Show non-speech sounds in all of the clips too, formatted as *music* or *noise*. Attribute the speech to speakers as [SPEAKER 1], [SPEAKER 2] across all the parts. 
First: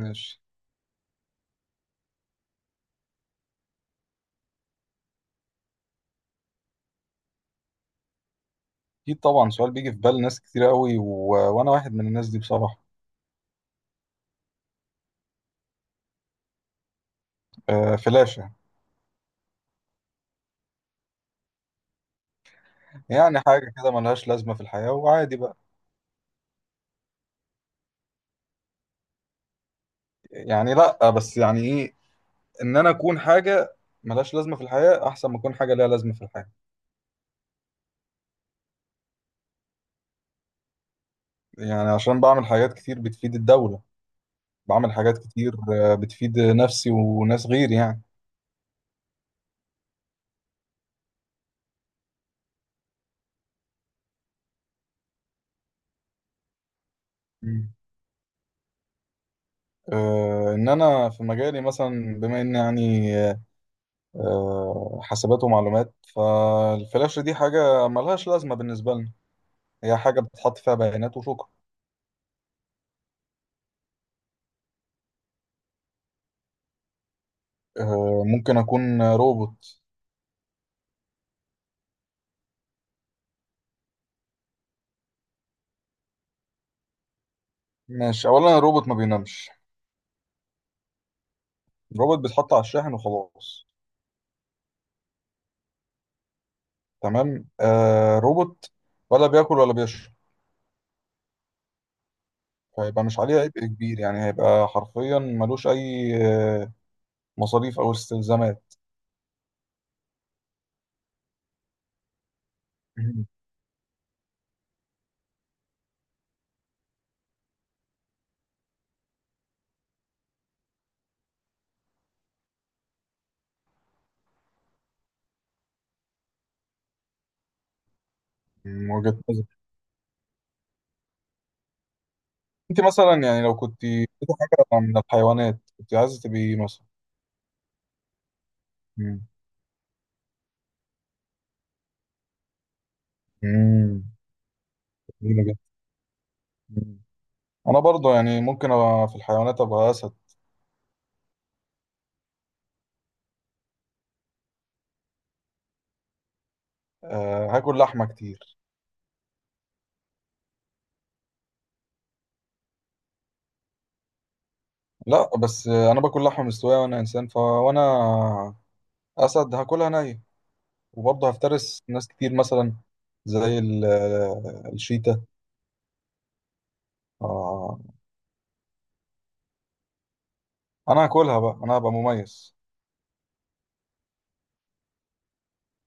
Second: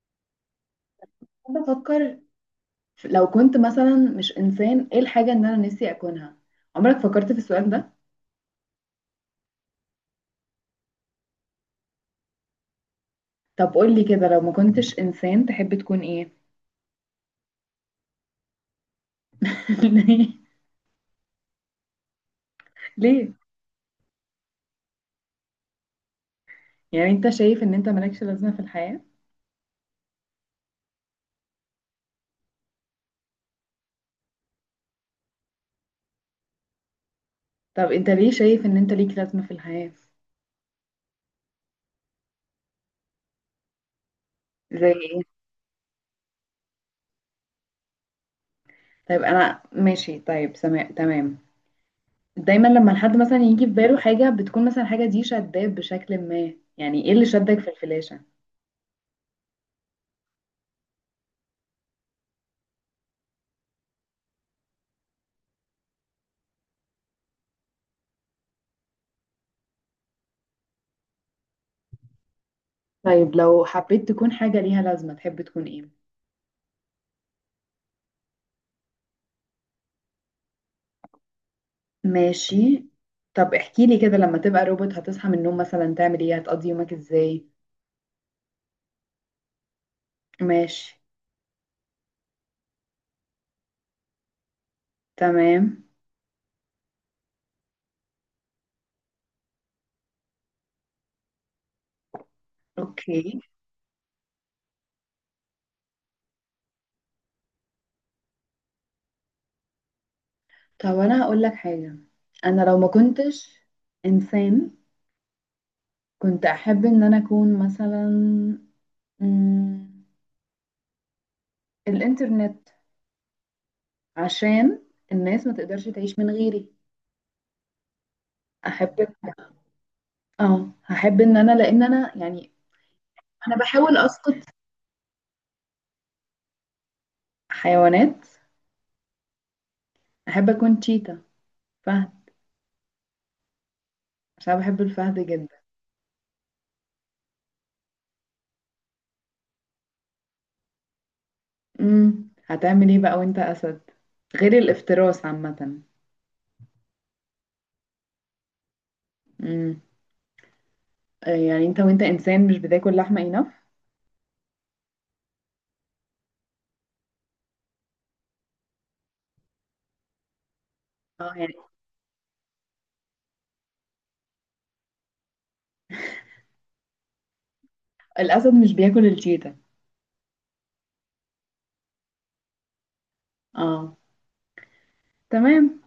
[SPEAKER 1] ماشي.
[SPEAKER 2] بفكر. لو كنت مثلا مش انسان، ايه الحاجة ان انا نفسي اكونها؟ عمرك فكرت في السؤال ده؟
[SPEAKER 1] اكيد طبعا، سؤال بيجي في بال ناس كتير قوي و... وانا واحد من الناس دي بصراحه.
[SPEAKER 2] طب قول لي كده، لو ما كنتش انسان تحب تكون ايه؟
[SPEAKER 1] آه، فلاشه.
[SPEAKER 2] *laughs* ليه؟ ليه؟
[SPEAKER 1] يعني حاجه كده ملهاش لازمه في الحياه، وعادي بقى.
[SPEAKER 2] يعني انت شايف ان انت مالكش لازمة في الحياة؟
[SPEAKER 1] يعني لا، بس يعني ايه، ان انا اكون حاجه ملهاش لازمه في الحياه احسن ما اكون حاجه ليها لازمه في الحياه.
[SPEAKER 2] طب انت ليه شايف ان انت ليك لازمة في الحياة؟
[SPEAKER 1] يعني عشان بعمل حاجات كتير بتفيد الدوله. بعمل
[SPEAKER 2] زي
[SPEAKER 1] حاجات
[SPEAKER 2] ايه؟
[SPEAKER 1] كتير، بتفيد نفسي وناس غيري يعني.
[SPEAKER 2] طيب انا ماشي، طيب سماء، تمام. دايما لما الحد مثلا يجي في باله حاجة بتكون مثلا حاجة دي شداه بشكل ما، يعني ايه اللي شدك
[SPEAKER 1] مم.
[SPEAKER 2] في الفلاشة؟
[SPEAKER 1] ان انا في مجالي مثلا، بما اني يعني حاسبات ومعلومات، فالفلاشه دي حاجه ملهاش لازمه بالنسبه لنا. هي حاجة بتحط فيها بيانات وشكرا.
[SPEAKER 2] طيب لو حبيت تكون حاجة ليها لازمة تحب تكون ايه؟
[SPEAKER 1] ممكن أكون روبوت.
[SPEAKER 2] ماشي. طب احكي لي كده، لما تبقى روبوت هتصحى من النوم مثلا تعمل ايه؟ هتقضي يومك ازاي؟
[SPEAKER 1] ماشي، أولا الروبوت ما بينامش.
[SPEAKER 2] ماشي.
[SPEAKER 1] الروبوت بيتحط على الشاحن وخلاص.
[SPEAKER 2] تمام.
[SPEAKER 1] تمام، آه روبوت. ولا بياكل ولا بيشرب. فيبقى مش
[SPEAKER 2] اوكي.
[SPEAKER 1] عليه عبء كبير، يعني هيبقى حرفيا ملوش أي مصاريف أو استلزامات.
[SPEAKER 2] طب انا هقول لك حاجة، انا لو ما كنتش انسان كنت احب ان انا اكون مثلا مم، الانترنت، عشان الناس ما تقدرش تعيش من غيري.
[SPEAKER 1] من
[SPEAKER 2] احب،
[SPEAKER 1] وجهة نظري.
[SPEAKER 2] اه هحب ان انا لان انا يعني،
[SPEAKER 1] أنت مثلا، يعني لو
[SPEAKER 2] انا
[SPEAKER 1] كنت
[SPEAKER 2] بحاول
[SPEAKER 1] لقيتي
[SPEAKER 2] اسقط
[SPEAKER 1] حاجة من الحيوانات كنت عايزة تبقي إيه مثلا؟
[SPEAKER 2] حيوانات.
[SPEAKER 1] مم.
[SPEAKER 2] احب اكون تشيتا، فهد،
[SPEAKER 1] مم.
[SPEAKER 2] عشان أنا بحب الفهد
[SPEAKER 1] جميلة جدا.
[SPEAKER 2] جدا.
[SPEAKER 1] مم. أنا برضه يعني ممكن أبقى في الحيوانات أبقى أسد.
[SPEAKER 2] هتعمل ايه بقى وانت اسد، غير الافتراس عامة؟
[SPEAKER 1] آه، هاكل لحمة كتير.
[SPEAKER 2] امم يعني انت وانت انسان مش بتاكل لحمة enough؟
[SPEAKER 1] لا، بس انا باكل لحمه مستويه وانا انسان، فوانا اسد هاكلها نيه. وبرضه
[SPEAKER 2] اه يعني،
[SPEAKER 1] هفترس ناس كتير مثلا. زي *hesitation* الشيتا. آه،
[SPEAKER 2] الاسد مش بياكل الشيتا.
[SPEAKER 1] انا هاكلها بقى، انا هبقى مميز.
[SPEAKER 2] اه، تمام.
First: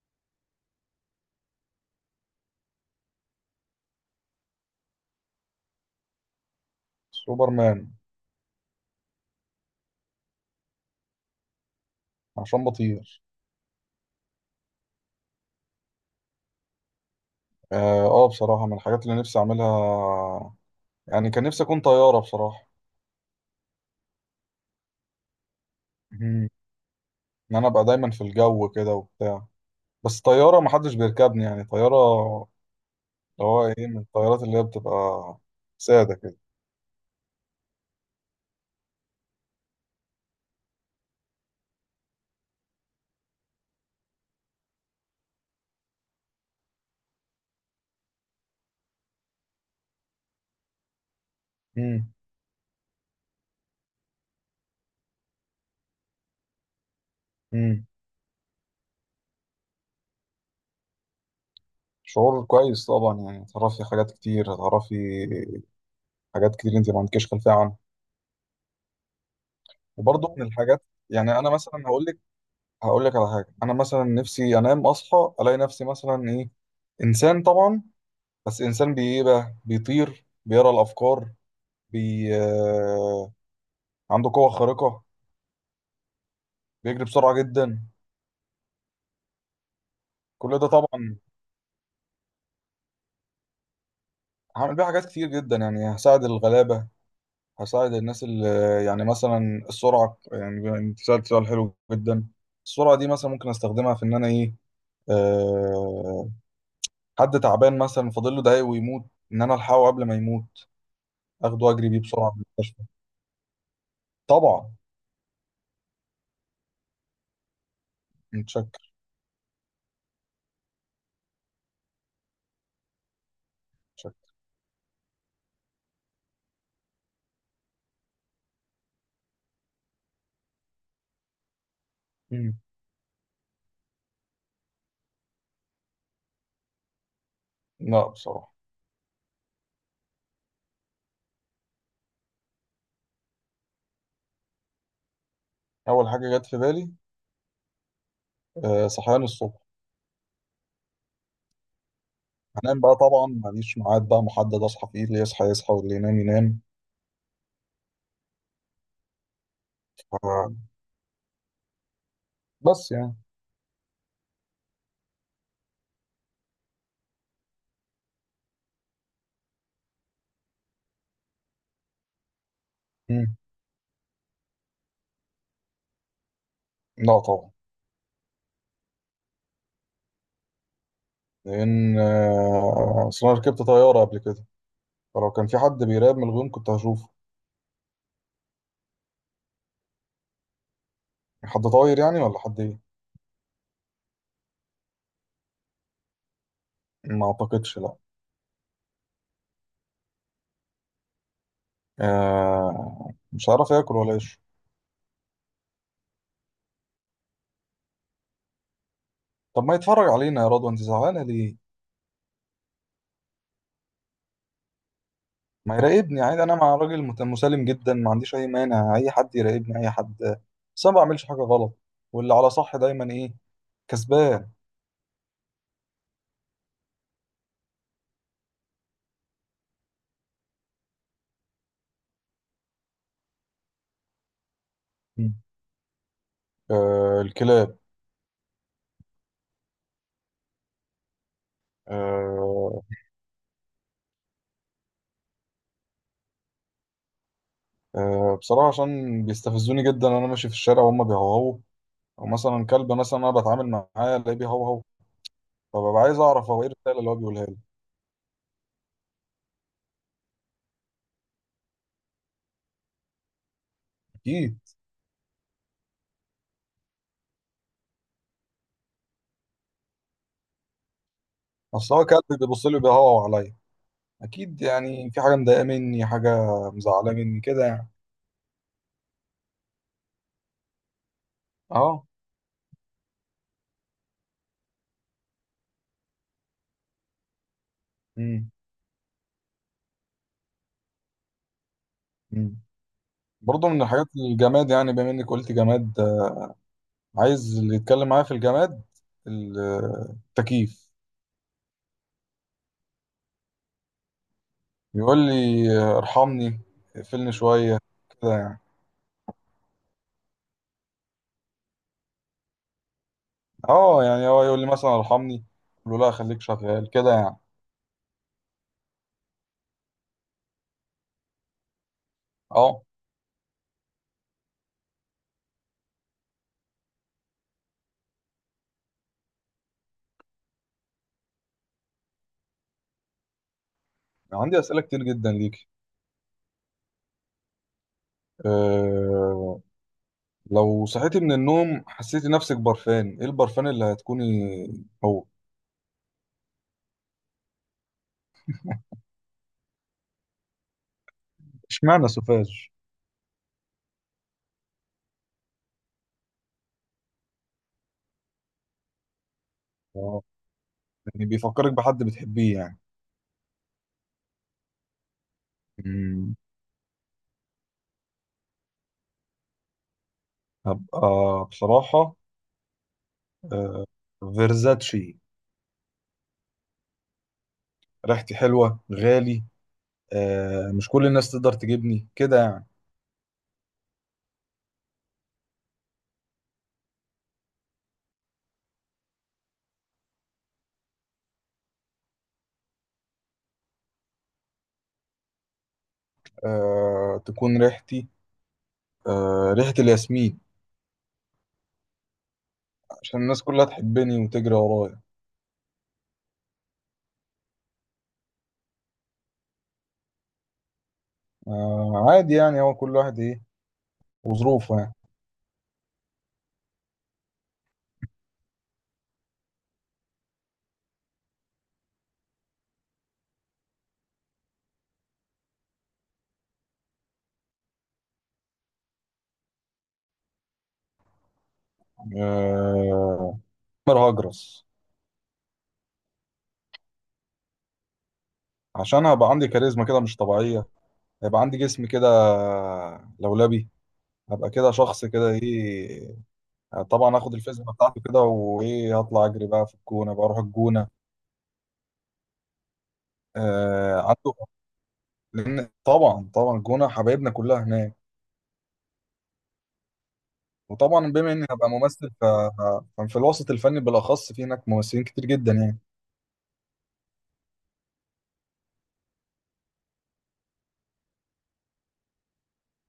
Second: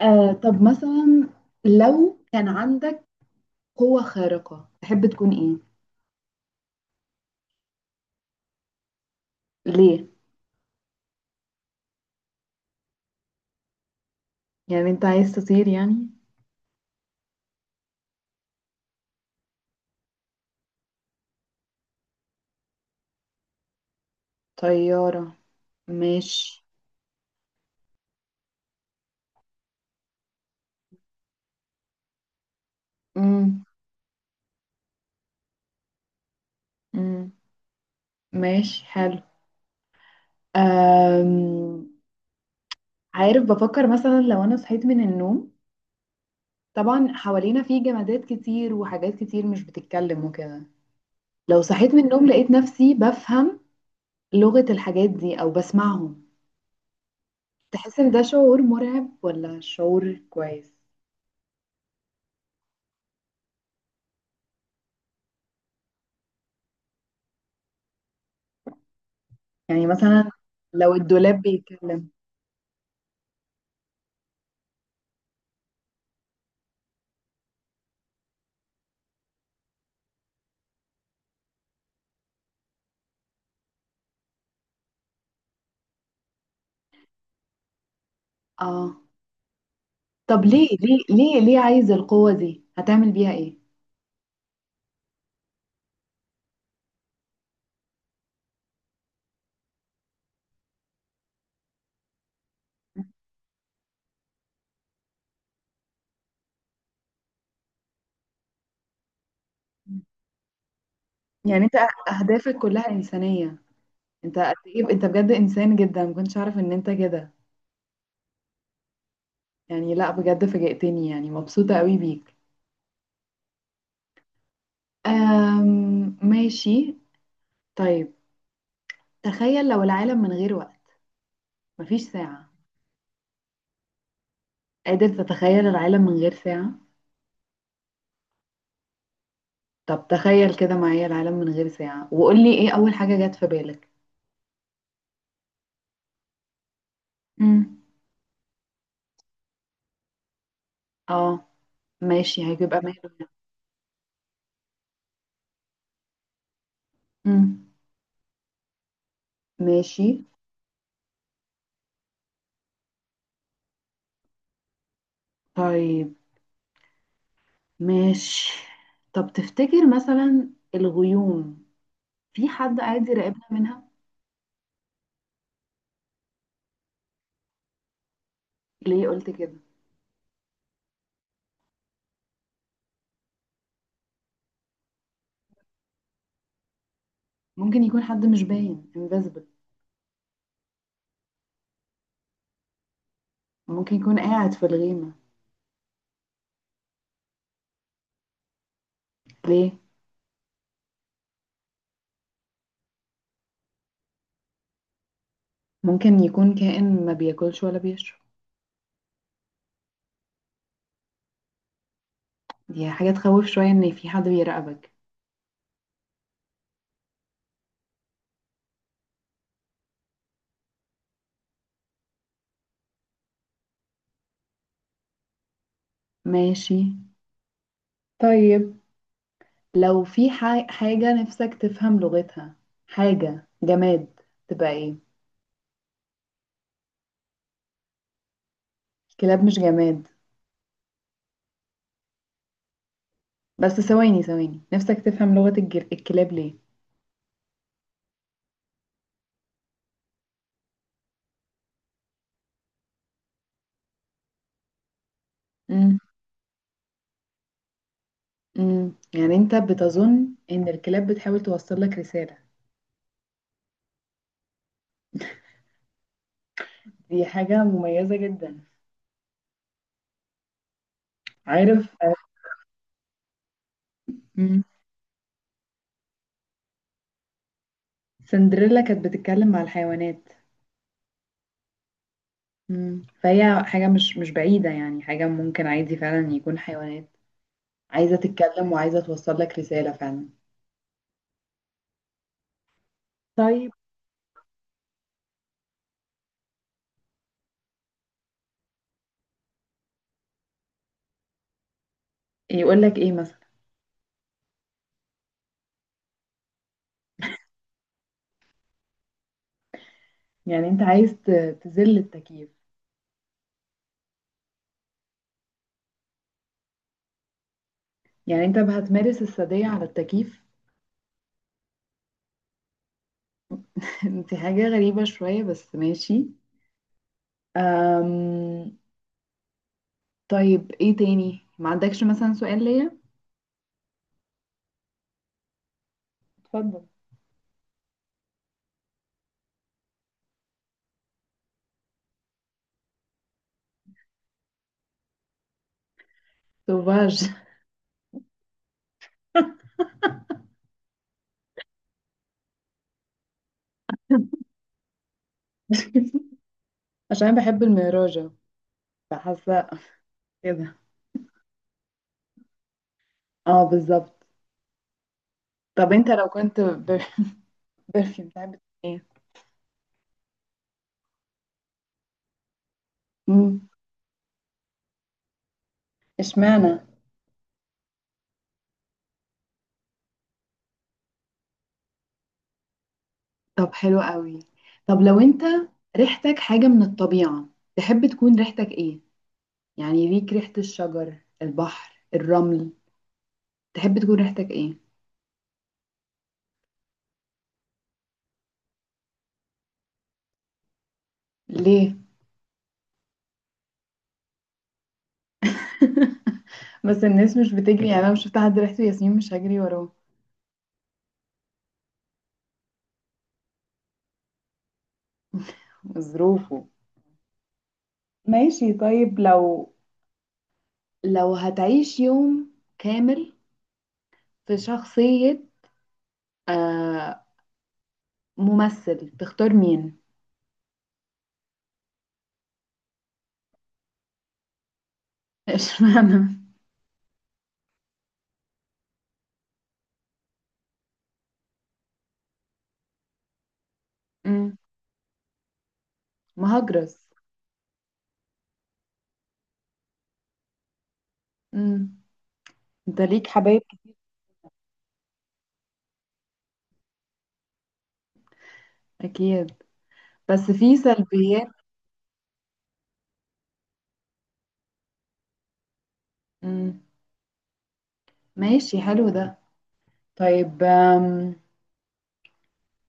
[SPEAKER 2] آه طب مثلا، لو كان عندك قوة خارقة تحب تكون ايه؟
[SPEAKER 1] سوبرمان.
[SPEAKER 2] ليه؟
[SPEAKER 1] عشان بطير.
[SPEAKER 2] يعني انت عايز تطير يعني؟
[SPEAKER 1] اه، بصراحه من الحاجات اللي نفسي اعملها. يعني كان نفسي اكون طياره بصراحه.
[SPEAKER 2] طيارة؟
[SPEAKER 1] مم.
[SPEAKER 2] ماشي.
[SPEAKER 1] ان انا ابقى دايما في الجو كده وبتاع. بس طياره محدش بيركبني، يعني طياره اللي
[SPEAKER 2] امم
[SPEAKER 1] هو ايه، من الطيارات اللي هي بتبقى ساده كده.
[SPEAKER 2] امم ماشي، حلو. آم... عارف، بفكر مثلا لو انا صحيت من النوم، طبعا حوالينا في جمادات كتير وحاجات كتير مش بتتكلم وكده، لو صحيت من
[SPEAKER 1] مم.
[SPEAKER 2] النوم لقيت نفسي بفهم لغة الحاجات دي أو بسمعهم،
[SPEAKER 1] مم.
[SPEAKER 2] تحس إن ده شعور مرعب ولا شعور كويس؟
[SPEAKER 1] شعور كويس طبعا، يعني تعرفي حاجات كتير، هتعرفي حاجات كتير انت ما عندكيش خلفيه عنها.
[SPEAKER 2] يعني مثلا
[SPEAKER 1] وبرضه من الحاجات،
[SPEAKER 2] لو
[SPEAKER 1] يعني
[SPEAKER 2] الدولاب
[SPEAKER 1] انا مثلا هقول
[SPEAKER 2] بيتكلم.
[SPEAKER 1] لك، هقول لك على حاجه، انا مثلا نفسي انام اصحى الاقي نفسي مثلا ايه، انسان طبعا. بس انسان بي ايه بقى، بيطير، بيقرا الافكار، بي آه، عنده قوه خارقه، بيجري بسرعه جدا.
[SPEAKER 2] آه طب
[SPEAKER 1] كل ده
[SPEAKER 2] ليه؟ ليه
[SPEAKER 1] طبعا،
[SPEAKER 2] ليه ليه عايز القوة دي؟ هتعمل بيها إيه؟
[SPEAKER 1] هعمل بيه حاجات كتير جدا، يعني هساعد الغلابه، هساعد الناس اللي، يعني مثلا السرعة، يعني بما انت سألت سؤال حلو جدا، السرعة دي مثلا ممكن استخدمها في ان انا ايه، أه، حد تعبان مثلا فاضل له دقايق ويموت، ان انا الحقه قبل ما يموت،
[SPEAKER 2] يعني
[SPEAKER 1] اخده
[SPEAKER 2] أنت
[SPEAKER 1] واجري بيه بسرعة من
[SPEAKER 2] أهدافك
[SPEAKER 1] المستشفى.
[SPEAKER 2] كلها إنسانية. أنت قد
[SPEAKER 1] طبعا.
[SPEAKER 2] إيه أنت بجد إنسان جدا، ما كنتش أعرف إن أنت كده.
[SPEAKER 1] متشكر.
[SPEAKER 2] يعني لا بجد فاجأتني، يعني مبسوطة قوي بيك.
[SPEAKER 1] متشكر.
[SPEAKER 2] ماشي. طيب، تخيل لو العالم من غير وقت، مفيش ساعة.
[SPEAKER 1] مم.
[SPEAKER 2] قادر تتخيل العالم من غير ساعة؟
[SPEAKER 1] لا، بصراحة.
[SPEAKER 2] طب تخيل كده معايا العالم من غير ساعة، وقول لي ايه أول حاجة جت في بالك؟
[SPEAKER 1] اول حاجة جت في بالي،
[SPEAKER 2] امم
[SPEAKER 1] أه، صحيان الصبح.
[SPEAKER 2] اه، ماشي، هيبقى
[SPEAKER 1] هنام بقى
[SPEAKER 2] ماله
[SPEAKER 1] طبعا،
[SPEAKER 2] يعني.
[SPEAKER 1] ماليش ميعاد بقى محدد اصحى فيه، اللي يصحى يصحى واللي ينام ينام.
[SPEAKER 2] امم ماشي.
[SPEAKER 1] آه، بس يعني.
[SPEAKER 2] طيب ماشي. طب تفتكر مثلا الغيوم، في حد قاعد
[SPEAKER 1] مم.
[SPEAKER 2] يراقبنا منها؟
[SPEAKER 1] لا طبعا.
[SPEAKER 2] ليه قلت كده؟
[SPEAKER 1] لان اصل انا ركبت طيارة قبل كده، فلو كان في حد بيراقب من الغيوم كنت هشوفه.
[SPEAKER 2] ممكن يكون حد مش باين، invisible.
[SPEAKER 1] حد طاير يعني، ولا حد ايه؟
[SPEAKER 2] ممكن يكون قاعد في الغيمة.
[SPEAKER 1] ما اعتقدش، لا.
[SPEAKER 2] ليه؟
[SPEAKER 1] آه، مش هعرف اكل ولا اشرب.
[SPEAKER 2] ممكن يكون كائن ما بياكلش ولا بيشرب.
[SPEAKER 1] طب ما يتفرج علينا، يا رضوى انت زعلانه ليه؟
[SPEAKER 2] دي حاجة تخوف شوية ان في حد بيراقبك.
[SPEAKER 1] ما يراقبني عادي، انا مع راجل مسالم جدا، ما عنديش اي مانع اي حد يراقبني، اي حد. بس انا ما بعملش حاجه غلط، واللي على صح دايما ايه، كسبان.
[SPEAKER 2] ماشي. طيب لو في حاجة نفسك تفهم لغتها، حاجة جماد، تبقى ايه؟
[SPEAKER 1] مم. آه، الكلاب.
[SPEAKER 2] كلاب مش جماد.
[SPEAKER 1] آه.
[SPEAKER 2] بس ثواني، نفسك تفهم لغة الكلاب ليه؟
[SPEAKER 1] آه، بصراحه عشان بيستفزوني جدا وانا ماشي في الشارع وهم بيهوهوا، ومثلا كلب مثلا انا بتعامل معاه الاقيه بيهوهو،
[SPEAKER 2] مم.
[SPEAKER 1] فببقى عايز اعرف هو ايه الرساله اللي هو بيقولها لي.
[SPEAKER 2] مم. يعني انت بتظن ان الكلاب بتحاول توصل لك رسالة؟
[SPEAKER 1] اكيد.
[SPEAKER 2] دي حاجة مميزة جدا. عارف،
[SPEAKER 1] اصل هو كاتب بيبص لي بيهوى عليا، اكيد
[SPEAKER 2] مم.
[SPEAKER 1] يعني في حاجه مضايقه مني، حاجه مزعله مني كده يعني.
[SPEAKER 2] سندريلا كانت بتتكلم مع الحيوانات.
[SPEAKER 1] اه.
[SPEAKER 2] مم. فهي حاجة مش بعيدة، يعني حاجة ممكن عادي فعلا يكون حيوانات عايزة
[SPEAKER 1] امم.
[SPEAKER 2] تتكلم وعايزة توصل لك رسالة فعلا.
[SPEAKER 1] امم. برضه
[SPEAKER 2] طيب،
[SPEAKER 1] من الحاجات الجماد، يعني بما انك قلت جماد، عايز اللي يتكلم معايا في الجماد، التكييف.
[SPEAKER 2] يقول لك ايه مثلا؟
[SPEAKER 1] يقول لي ارحمني، اقفلني شويه، كده يعني.
[SPEAKER 2] يعني انت عايز تذل التكييف؟
[SPEAKER 1] اه يعني، هو يقول لي مثلا ارحمني، اقول له لا، خليك شغال كده يعني.
[SPEAKER 2] يعني انت هتمارس السادية على التكييف؟
[SPEAKER 1] اه.
[SPEAKER 2] *laughs* انت حاجة غريبة شوية، بس ماشي. أم... طيب ايه تاني، ما عندكش مثلا سؤال ليا؟
[SPEAKER 1] عندي اسئله كتير جدا ليك.
[SPEAKER 2] اتفضل.
[SPEAKER 1] آه، لو صحيتي من النوم حسيتي نفسك برفان، ايه البرفان اللي هتكوني هو؟
[SPEAKER 2] سوفاج. *laughs*
[SPEAKER 1] اشمعنى سوفاج؟
[SPEAKER 2] عشان بحب الميراجة، فحاسة
[SPEAKER 1] آه،
[SPEAKER 2] كده.
[SPEAKER 1] يعني بيفكرك بحد بتحبيه يعني.
[SPEAKER 2] اه بالظبط. طب انت لو
[SPEAKER 1] مم،
[SPEAKER 2] كنت برفيوم بتاعت ايه؟
[SPEAKER 1] هبقى، بصراحة،
[SPEAKER 2] مم.
[SPEAKER 1] آه، فيرزاتشي.
[SPEAKER 2] اشمعنى؟
[SPEAKER 1] ريحتي حلوة، غالي، مش كل الناس تقدر تجيبني كده يعني.
[SPEAKER 2] طب حلو قوي. طب لو انت ريحتك حاجة من الطبيعة، تحب تكون ريحتك ايه؟ يعني ليك ريحة الشجر، البحر، الرمل، تحب تكون ريحتك ايه؟
[SPEAKER 1] تكون ريحتي ريحة الياسمين.
[SPEAKER 2] ليه؟
[SPEAKER 1] عشان الناس كلها تحبني وتجري ورايا.
[SPEAKER 2] *laughs* بس الناس مش بتجري، يعني انا مش شفت حد ريحته ياسمين مش هجري وراه.
[SPEAKER 1] عادي يعني، هو كل واحد ايه وظروفه يعني.
[SPEAKER 2] ظروفه. ماشي. طيب لو، لو هتعيش يوم كامل في شخصية، آه، ممثل، تختار مين؟
[SPEAKER 1] آه، عمر هجرس.
[SPEAKER 2] *laughs* اشمعنى؟
[SPEAKER 1] عشان هبقى عندي كاريزما كده مش طبيعية، هيبقى عندي جسم كده لولبي، هبقى
[SPEAKER 2] مم،
[SPEAKER 1] كده شخص كده ايه.
[SPEAKER 2] مهاجرس.
[SPEAKER 1] طبعا هاخد الفيزياء بتاعته كده، وايه، هطلع اجري بقى في الجونة، بقى اروح الجونة.
[SPEAKER 2] امم انت ليك حبايب كتير.
[SPEAKER 1] آه عنده. لان طبعا طبعا، الجونة حبايبنا كلها هناك.
[SPEAKER 2] اكيد، بس في
[SPEAKER 1] وطبعا بما اني
[SPEAKER 2] سلبيات.
[SPEAKER 1] هبقى ممثل، ففي الوسط الفني بالاخص، في هناك ممثلين كتير جدا يعني.
[SPEAKER 2] امم ماشي، حلو ده. طيب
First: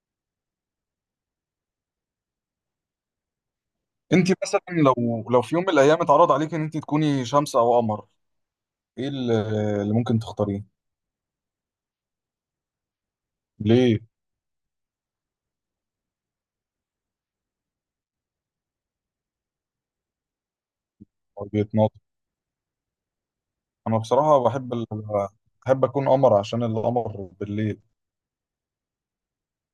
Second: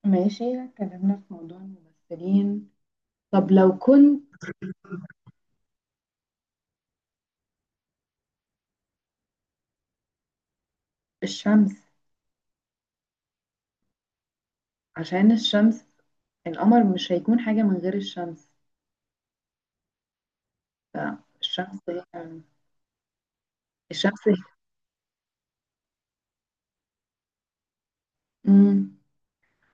[SPEAKER 2] ماشي، اتكلمنا في موضوع الممثلين. طب لو كنت،
[SPEAKER 1] انت مثلا، لو في يوم من الايام اتعرض عليك ان انت تكوني شمس او قمر، ايه اللي ممكن تختاريه؟
[SPEAKER 2] الشمس،
[SPEAKER 1] ليه؟
[SPEAKER 2] عشان الشمس، القمر مش هيكون حاجة من غير الشمس،
[SPEAKER 1] هو
[SPEAKER 2] فالشمس
[SPEAKER 1] بيتناقض.
[SPEAKER 2] هي،
[SPEAKER 1] انا
[SPEAKER 2] الشمس هي.
[SPEAKER 1] بصراحه بحب اكون قمر عشان القمر بالليل.
[SPEAKER 2] امم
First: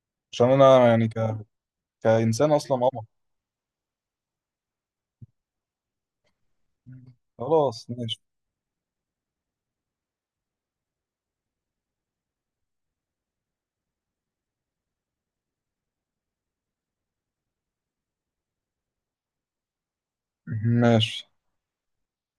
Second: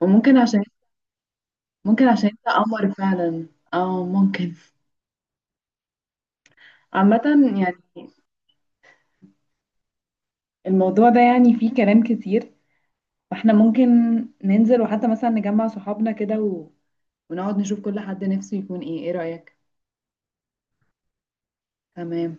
[SPEAKER 2] وممكن
[SPEAKER 1] عشان
[SPEAKER 2] عشان،
[SPEAKER 1] انا يعني
[SPEAKER 2] ممكن عشان انت
[SPEAKER 1] كانسان اصلا
[SPEAKER 2] قمر
[SPEAKER 1] قمر.
[SPEAKER 2] فعلا. اه ممكن. عامة
[SPEAKER 1] خلاص،
[SPEAKER 2] يعني،
[SPEAKER 1] ماشي.
[SPEAKER 2] الموضوع ده يعني فيه كلام كتير، فاحنا ممكن ننزل وحتى مثلا نجمع صحابنا كده و... ونقعد نشوف كل حد نفسه يكون ايه، ايه رأيك؟
[SPEAKER 1] ماشي.
[SPEAKER 2] تمام.